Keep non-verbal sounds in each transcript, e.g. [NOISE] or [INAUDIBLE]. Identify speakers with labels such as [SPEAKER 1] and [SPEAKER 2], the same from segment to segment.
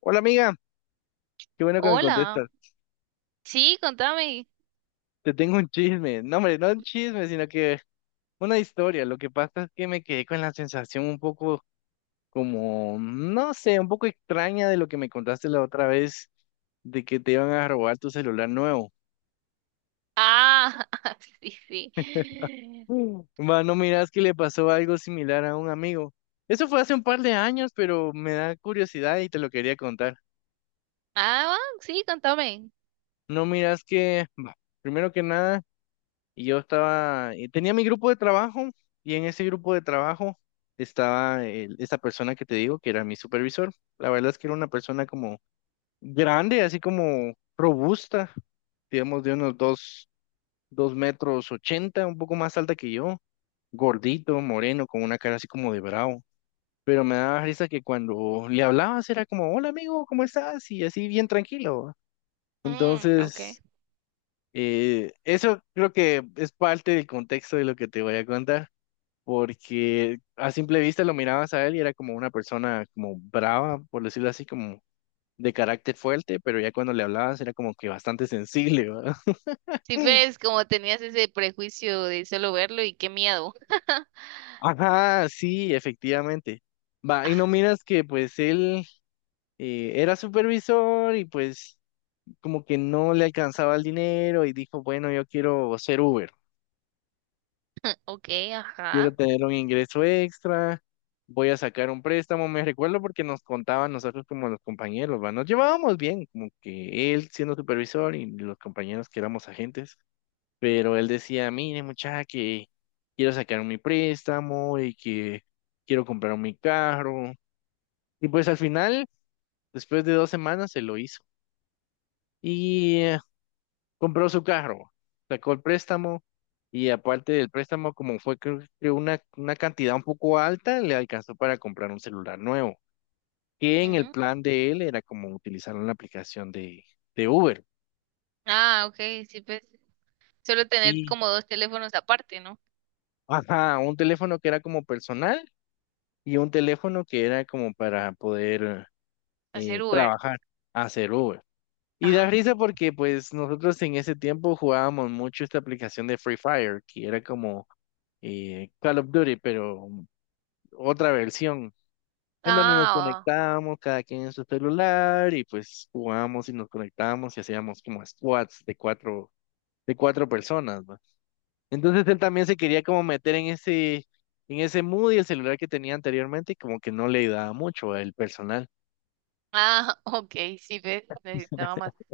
[SPEAKER 1] Hola amiga, qué bueno que me
[SPEAKER 2] Hola,
[SPEAKER 1] contestas.
[SPEAKER 2] sí, contame.
[SPEAKER 1] Te tengo un chisme. No, hombre, no un chisme, sino que una historia. Lo que pasa es que me quedé con la sensación un poco como, no sé, un poco extraña de lo que me contaste la otra vez, de que te iban a robar tu celular nuevo.
[SPEAKER 2] Ah, [LAUGHS] sí, sí.
[SPEAKER 1] Mm. Mano, miras que le pasó algo similar a un amigo. Eso fue hace un par de años, pero me da curiosidad y te lo quería contar.
[SPEAKER 2] Ah, va, sí, contame.
[SPEAKER 1] No miras que, bah, primero que nada... Y yo estaba, y tenía mi grupo de trabajo y en ese grupo de trabajo estaba esa persona que te digo que era mi supervisor. La verdad es que era una persona como grande, así como robusta, digamos de unos dos metros ochenta, un poco más alta que yo, gordito, moreno, con una cara así como de bravo. Pero me daba risa que cuando le hablabas era como, hola amigo, ¿cómo estás? Y así bien tranquilo, ¿va?
[SPEAKER 2] Mm, okay.
[SPEAKER 1] Entonces, eso creo que es parte del contexto de lo que te voy a contar porque a simple vista lo mirabas a él y era como una persona como brava, por decirlo así, como de carácter fuerte, pero ya cuando le hablabas era como que bastante sensible, ¿verdad?
[SPEAKER 2] Sí,
[SPEAKER 1] [LAUGHS]
[SPEAKER 2] ves, como tenías ese prejuicio de solo verlo y qué miedo. [LAUGHS]
[SPEAKER 1] Ajá, sí, efectivamente. Va, y
[SPEAKER 2] Ah,
[SPEAKER 1] no miras que pues él era supervisor y pues como que no le alcanzaba el dinero y dijo, bueno, yo quiero ser Uber.
[SPEAKER 2] okay,
[SPEAKER 1] Quiero
[SPEAKER 2] ajá.
[SPEAKER 1] tener un ingreso extra, voy a sacar un préstamo, me recuerdo porque nos contaban nosotros como los compañeros, ¿va? Nos llevábamos bien, como que él siendo supervisor y los compañeros que éramos agentes, pero él decía, mire muchacha, que quiero sacar mi préstamo y que quiero comprar mi carro. Y pues al final, después de 2 semanas, se lo hizo. Y compró su carro, sacó el préstamo y aparte del préstamo, como fue creo que una cantidad un poco alta, le alcanzó para comprar un celular nuevo, que en el
[SPEAKER 2] Mm.
[SPEAKER 1] plan de él era como utilizar una aplicación de Uber.
[SPEAKER 2] Ah, okay, sí, pues solo tener
[SPEAKER 1] Y,
[SPEAKER 2] como dos teléfonos aparte, ¿no?
[SPEAKER 1] ajá, un teléfono que era como personal y un teléfono que era como para poder
[SPEAKER 2] Hacer Uber.
[SPEAKER 1] trabajar, hacer Uber. Y da
[SPEAKER 2] Ah,
[SPEAKER 1] risa porque pues nosotros en ese tiempo jugábamos mucho esta aplicación de Free Fire, que era como Call of Duty, pero otra versión, en donde nos
[SPEAKER 2] ah,
[SPEAKER 1] conectábamos cada quien en su celular y pues jugábamos y nos conectábamos y hacíamos como squads de cuatro personas, ¿va? Entonces él también se quería como meter en ese mood y el celular que tenía anteriormente y como que no le ayudaba mucho el personal.
[SPEAKER 2] ah, [LAUGHS] okay, sí, ves, necesitaba más
[SPEAKER 1] [LAUGHS]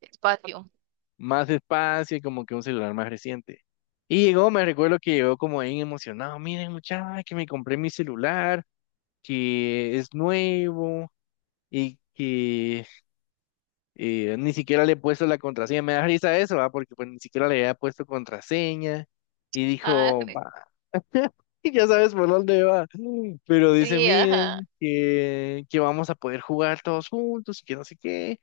[SPEAKER 2] espacio.
[SPEAKER 1] Más espacio y como que un celular más reciente. Y llegó, me recuerdo que llegó como bien emocionado, miren muchachos, que me compré mi celular, que es nuevo y que y ni siquiera le he puesto la contraseña. Me da risa eso, ¿va? Porque pues ni siquiera le había puesto contraseña. Y
[SPEAKER 2] Ah,
[SPEAKER 1] dijo,
[SPEAKER 2] [LAUGHS]
[SPEAKER 1] va, [LAUGHS] ya sabes por dónde va. Pero dice,
[SPEAKER 2] sí, ajá.
[SPEAKER 1] miren, que vamos a poder jugar todos juntos y que no sé qué.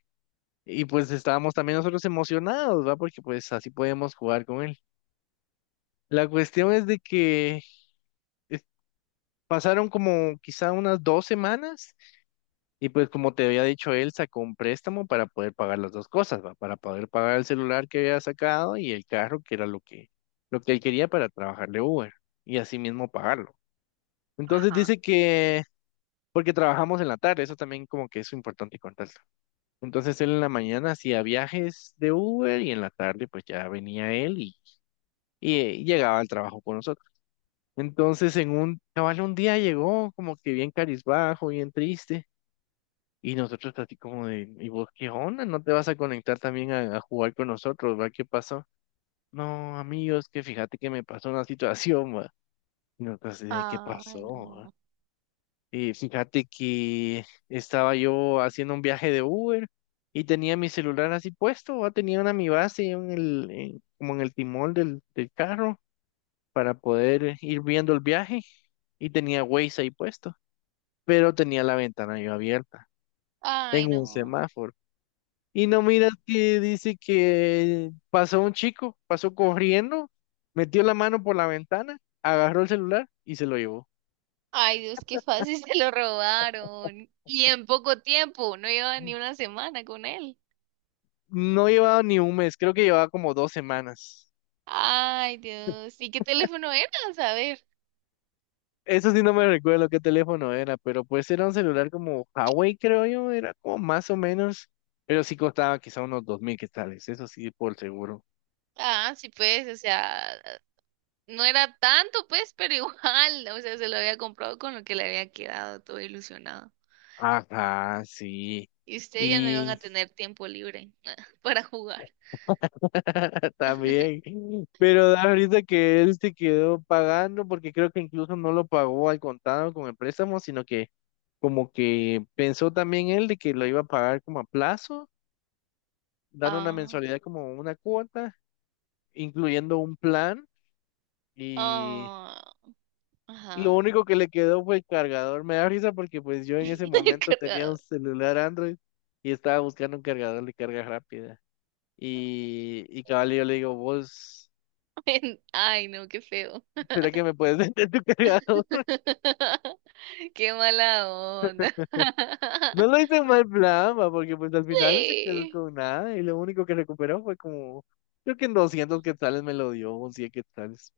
[SPEAKER 1] Y pues estábamos también nosotros emocionados, ¿va? Porque pues así podemos jugar con él. La cuestión es de que eh, pasaron como quizá unas 2 semanas. Y pues como te había dicho él, sacó un préstamo para poder pagar las dos cosas, ¿va? Para poder pagar el celular que había sacado y el carro, que era lo que él quería para trabajarle Uber, y así mismo pagarlo. Entonces
[SPEAKER 2] Ajá.
[SPEAKER 1] dice que, porque trabajamos en la tarde, eso también como que es importante contarlo. Entonces él en la mañana hacía viajes de Uber y en la tarde pues ya venía él y llegaba al trabajo con nosotros. Entonces cabal un día llegó como que bien carizbajo, bien triste. Y nosotros así como de, ¿y vos qué onda? ¿No te vas a conectar también a jugar con nosotros? ¿Va? ¿Qué pasó? No, amigos, que fíjate que me pasó una situación, va. Y nosotros así de, ¿qué
[SPEAKER 2] Ay,
[SPEAKER 1] pasó,
[SPEAKER 2] no.
[SPEAKER 1] va? Y fíjate que estaba yo haciendo un viaje de Uber y tenía mi celular así puesto, va. Tenía una mi base en como en el timón del carro para poder ir viendo el viaje y tenía Waze ahí puesto, pero tenía la ventana yo abierta
[SPEAKER 2] Ay,
[SPEAKER 1] en un
[SPEAKER 2] no.
[SPEAKER 1] semáforo. Y no miras que dice que pasó un chico, pasó corriendo, metió la mano por la ventana, agarró el celular y se lo llevó.
[SPEAKER 2] Ay, Dios, qué fácil [LAUGHS] se lo robaron. Y en poco tiempo, no llevaba ni una semana con él.
[SPEAKER 1] No llevaba ni un mes, creo que llevaba como 2 semanas.
[SPEAKER 2] Ay, Dios. ¿Y qué teléfono era? A ver.
[SPEAKER 1] Eso sí no me recuerdo qué teléfono era, pero pues era un celular como Huawei, creo yo, era como más o menos, pero sí costaba quizá unos 2,000 quetzales, eso sí, por seguro.
[SPEAKER 2] Ah, sí, pues, o sea, no era tanto, pues, pero [LAUGHS] igual, o sea, se lo había comprado con lo que le había quedado, todo ilusionado.
[SPEAKER 1] Ajá, sí.
[SPEAKER 2] Y ustedes ya no iban a tener tiempo libre [LAUGHS] para jugar.
[SPEAKER 1] [LAUGHS] También,
[SPEAKER 2] [LAUGHS]
[SPEAKER 1] pero da ahorita que él se quedó pagando, porque creo que incluso no lo pagó al contado con el préstamo, sino que como que pensó también él de que lo iba a pagar como a plazo, dando una
[SPEAKER 2] Ah,
[SPEAKER 1] mensualidad como una cuota, incluyendo un plan, y,
[SPEAKER 2] ah,
[SPEAKER 1] y lo
[SPEAKER 2] ajá.
[SPEAKER 1] único que le quedó fue el cargador. Me da risa porque pues yo en ese
[SPEAKER 2] [LAUGHS] El
[SPEAKER 1] momento tenía un
[SPEAKER 2] cargador.
[SPEAKER 1] celular Android y estaba buscando un cargador de carga rápida. Y cabal, yo le digo, vos,
[SPEAKER 2] [LAUGHS] Ay, no, qué feo.
[SPEAKER 1] ¿será que me puedes [LAUGHS] vender tu cargador?
[SPEAKER 2] [LAUGHS] Qué mala onda.
[SPEAKER 1] No lo
[SPEAKER 2] [LAUGHS]
[SPEAKER 1] hice en mal plan, va, porque pues al final no se quedó
[SPEAKER 2] Sí,
[SPEAKER 1] con nada y lo único que recuperó fue como, creo que en 200 quetzales me lo dio, un 100 quetzales.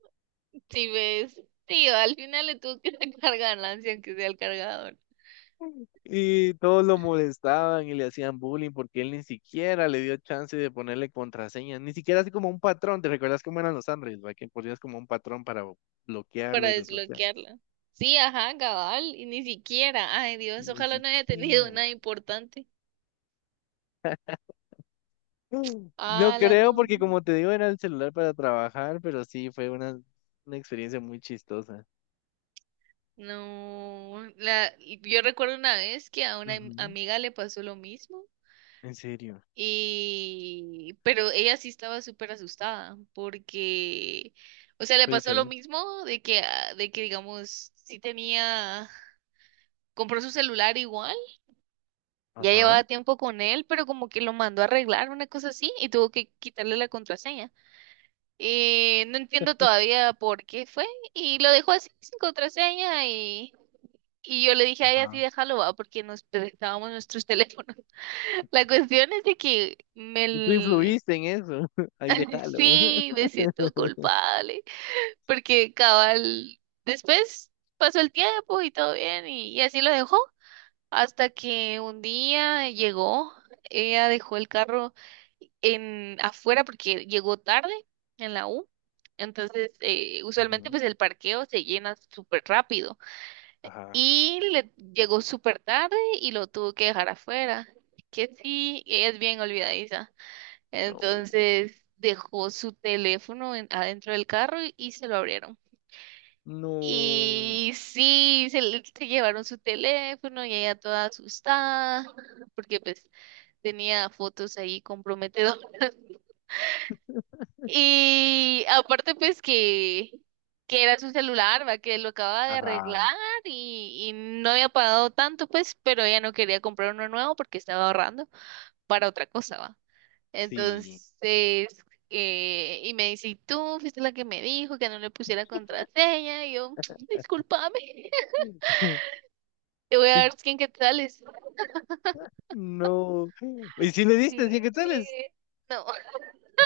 [SPEAKER 2] sí ves. Sí, al final le tuvo que sacar ganancia, aunque sea el cargador,
[SPEAKER 1] Y todos lo molestaban y le hacían bullying porque él ni siquiera le dio chance de ponerle contraseña, ni siquiera así como un patrón, ¿te recuerdas cómo eran los Android, va? Que ponías como un patrón para bloquearlo
[SPEAKER 2] para
[SPEAKER 1] y desbloquearlo.
[SPEAKER 2] desbloquearla. Sí, ajá, cabal, y ni siquiera. Ay, Dios,
[SPEAKER 1] Ni
[SPEAKER 2] ojalá no haya tenido
[SPEAKER 1] siquiera.
[SPEAKER 2] nada importante.
[SPEAKER 1] Mm. No
[SPEAKER 2] Ah, la
[SPEAKER 1] creo
[SPEAKER 2] no.
[SPEAKER 1] porque como te digo era el celular para trabajar, pero sí fue una experiencia muy chistosa.
[SPEAKER 2] No, la, yo recuerdo una vez que a una
[SPEAKER 1] Ujú.
[SPEAKER 2] amiga le pasó lo mismo.
[SPEAKER 1] En serio.
[SPEAKER 2] Y pero ella sí estaba súper asustada porque, o sea, le
[SPEAKER 1] Fue
[SPEAKER 2] pasó lo
[SPEAKER 1] diferente.
[SPEAKER 2] mismo de que, ah, de que digamos, sí tenía, compró su celular igual, ya
[SPEAKER 1] Ajá.
[SPEAKER 2] llevaba tiempo con él, pero como que lo mandó a arreglar, una cosa así, y tuvo que quitarle la contraseña. No entiendo todavía por qué fue, y lo dejó así sin contraseña y... Y yo le dije a ella, sí,
[SPEAKER 1] Ajá.
[SPEAKER 2] déjalo, va, porque nos prestábamos nuestros teléfonos. [LAUGHS] La cuestión es de que
[SPEAKER 1] Y tú
[SPEAKER 2] me,
[SPEAKER 1] influiste en eso. [LAUGHS] Ahí déjalo.
[SPEAKER 2] Sí, me siento
[SPEAKER 1] [LAUGHS]
[SPEAKER 2] culpable, porque cabal, después pasó el tiempo y todo bien, y así lo dejó, hasta que un día llegó, ella dejó el carro en afuera porque llegó tarde en la U. Entonces usualmente
[SPEAKER 1] Ujú.
[SPEAKER 2] pues el parqueo se llena súper rápido,
[SPEAKER 1] Ajá.
[SPEAKER 2] y le llegó súper tarde y lo tuvo que dejar afuera, que sí, ella es bien olvidadiza.
[SPEAKER 1] No.
[SPEAKER 2] Entonces dejó su teléfono adentro del carro y se lo abrieron.
[SPEAKER 1] No.
[SPEAKER 2] Y sí, se llevaron su teléfono y ella toda asustada porque pues tenía fotos ahí comprometedoras. [LAUGHS] Y aparte pues que era su celular, ¿va? Que lo acababa de
[SPEAKER 1] Ajá.
[SPEAKER 2] arreglar y no había pagado tanto pues, pero ella no quería comprar uno nuevo porque estaba ahorrando para otra cosa, ¿va?
[SPEAKER 1] Sí.
[SPEAKER 2] Entonces, y me dice, "¿Y tú fuiste la que me dijo que no le pusiera contraseña?". Y yo, [TSK] discúlpame, [LAUGHS]
[SPEAKER 1] [LAUGHS]
[SPEAKER 2] te voy a
[SPEAKER 1] Y-
[SPEAKER 2] dar 100 quetzales.
[SPEAKER 1] no. Y si le
[SPEAKER 2] Sí.
[SPEAKER 1] diste 100 quetzales.
[SPEAKER 2] No,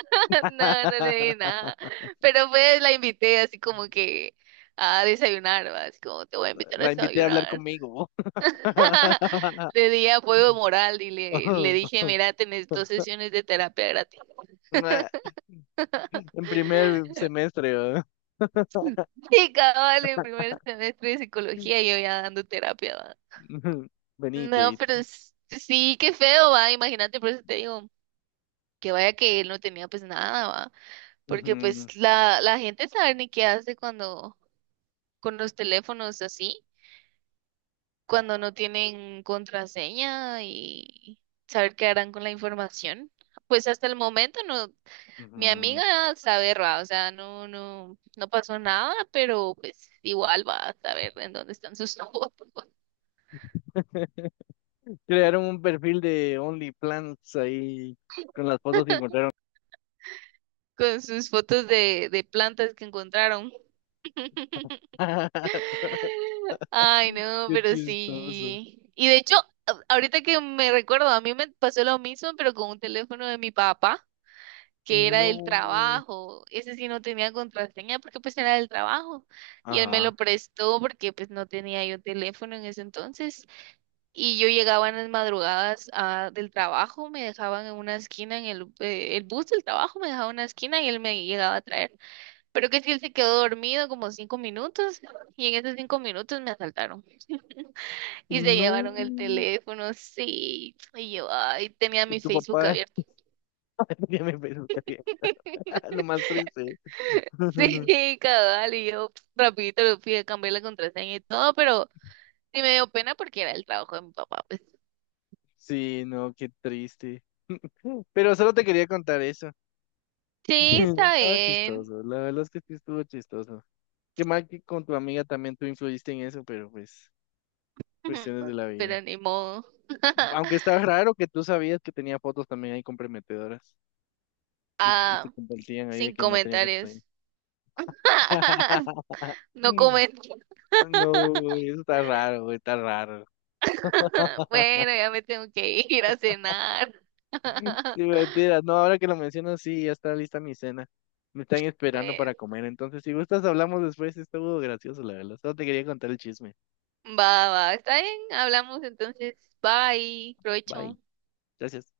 [SPEAKER 2] [LAUGHS] no, no le di nada.
[SPEAKER 1] [LAUGHS]
[SPEAKER 2] Pero pues la invité así como que a desayunar, ¿va? Así como te voy a invitar a
[SPEAKER 1] La invité a hablar
[SPEAKER 2] desayunar.
[SPEAKER 1] conmigo.
[SPEAKER 2] [LAUGHS]
[SPEAKER 1] [LAUGHS]
[SPEAKER 2] Le di apoyo moral y le dije, mira, tenés dos sesiones de terapia gratis.
[SPEAKER 1] Nah, en primer semestre, ¿verdad?
[SPEAKER 2] [LAUGHS]
[SPEAKER 1] [LAUGHS]
[SPEAKER 2] Y cabal, en primer semestre de psicología, yo ya dando terapia. No,
[SPEAKER 1] Venite.
[SPEAKER 2] pero sí, qué feo, va, imagínate, por eso te digo, que vaya que él no tenía pues nada, va, porque
[SPEAKER 1] Ujú,
[SPEAKER 2] pues la gente sabe ni qué hace cuando, con los teléfonos así, cuando no tienen contraseña y saber qué harán con la información. Pues hasta el momento no, mi
[SPEAKER 1] ujú.
[SPEAKER 2] amiga sabe, va, o sea, no pasó nada, pero pues igual va a saber en dónde están sus [LAUGHS] fotos,
[SPEAKER 1] [LAUGHS] Crearon un perfil de OnlyPlants ahí con las fotos que encontraron.
[SPEAKER 2] con sus fotos de plantas que encontraron.
[SPEAKER 1] [LAUGHS]
[SPEAKER 2] Ay, no,
[SPEAKER 1] Qué
[SPEAKER 2] pero
[SPEAKER 1] chistoso.
[SPEAKER 2] sí. Y de hecho, ahorita que me recuerdo, a mí me pasó lo mismo, pero con un teléfono de mi papá, que era del
[SPEAKER 1] No.
[SPEAKER 2] trabajo. Ese sí no tenía contraseña porque pues era del trabajo. Y él me lo
[SPEAKER 1] Ajá.
[SPEAKER 2] prestó porque pues no tenía yo teléfono en ese entonces. Y yo llegaba en las madrugadas ah, del trabajo, me dejaban en una esquina, en el bus del trabajo me dejaba en una esquina y él me llegaba a traer. Pero que si él se quedó dormido como cinco minutos y en esos cinco minutos me asaltaron. Y se
[SPEAKER 1] No.
[SPEAKER 2] llevaron el teléfono, sí. Y yo, ay, tenía
[SPEAKER 1] Y
[SPEAKER 2] mi
[SPEAKER 1] tu
[SPEAKER 2] Facebook
[SPEAKER 1] papá
[SPEAKER 2] abierto.
[SPEAKER 1] [LAUGHS] ya me pensó también. [LAUGHS] Lo más triste.
[SPEAKER 2] [LAUGHS]
[SPEAKER 1] [LAUGHS]
[SPEAKER 2] Sí, cabal, y yo pf, rapidito le fui a cambiar la contraseña y todo, pero sí me dio pena porque era el trabajo de mi papá, pues.
[SPEAKER 1] Sí, no, qué triste. [LAUGHS] Pero solo te quería contar eso.
[SPEAKER 2] Sí,
[SPEAKER 1] [LAUGHS]
[SPEAKER 2] está
[SPEAKER 1] Estaba
[SPEAKER 2] bien,
[SPEAKER 1] chistoso. La verdad es que sí estuvo chistoso. Qué mal que con tu amiga también tú influiste en eso, pero pues, cuestiones
[SPEAKER 2] [LAUGHS]
[SPEAKER 1] de la
[SPEAKER 2] pero
[SPEAKER 1] vida.
[SPEAKER 2] ni modo.
[SPEAKER 1] Aunque
[SPEAKER 2] [LAUGHS]
[SPEAKER 1] estaba raro que tú sabías que tenía fotos también ahí comprometedoras y se
[SPEAKER 2] Ah,
[SPEAKER 1] compartían ahí de
[SPEAKER 2] sin
[SPEAKER 1] que no tenía que estar ahí.
[SPEAKER 2] comentarios. [LAUGHS]
[SPEAKER 1] [LAUGHS]
[SPEAKER 2] No comento.
[SPEAKER 1] No,
[SPEAKER 2] [LAUGHS]
[SPEAKER 1] eso está raro, güey, está raro. [LAUGHS]
[SPEAKER 2] Bueno, ya me tengo que ir a cenar.
[SPEAKER 1] Sí,
[SPEAKER 2] [LAUGHS]
[SPEAKER 1] mentira. No, ahora que lo mencionas, sí, ya está lista mi cena. Me están esperando
[SPEAKER 2] Bueno.
[SPEAKER 1] para comer. Entonces, si gustas, hablamos después. Estuvo gracioso, la verdad. Solo te quería contar el chisme.
[SPEAKER 2] Va, va, está bien, hablamos entonces. Bye, provecho.
[SPEAKER 1] Bye. Gracias.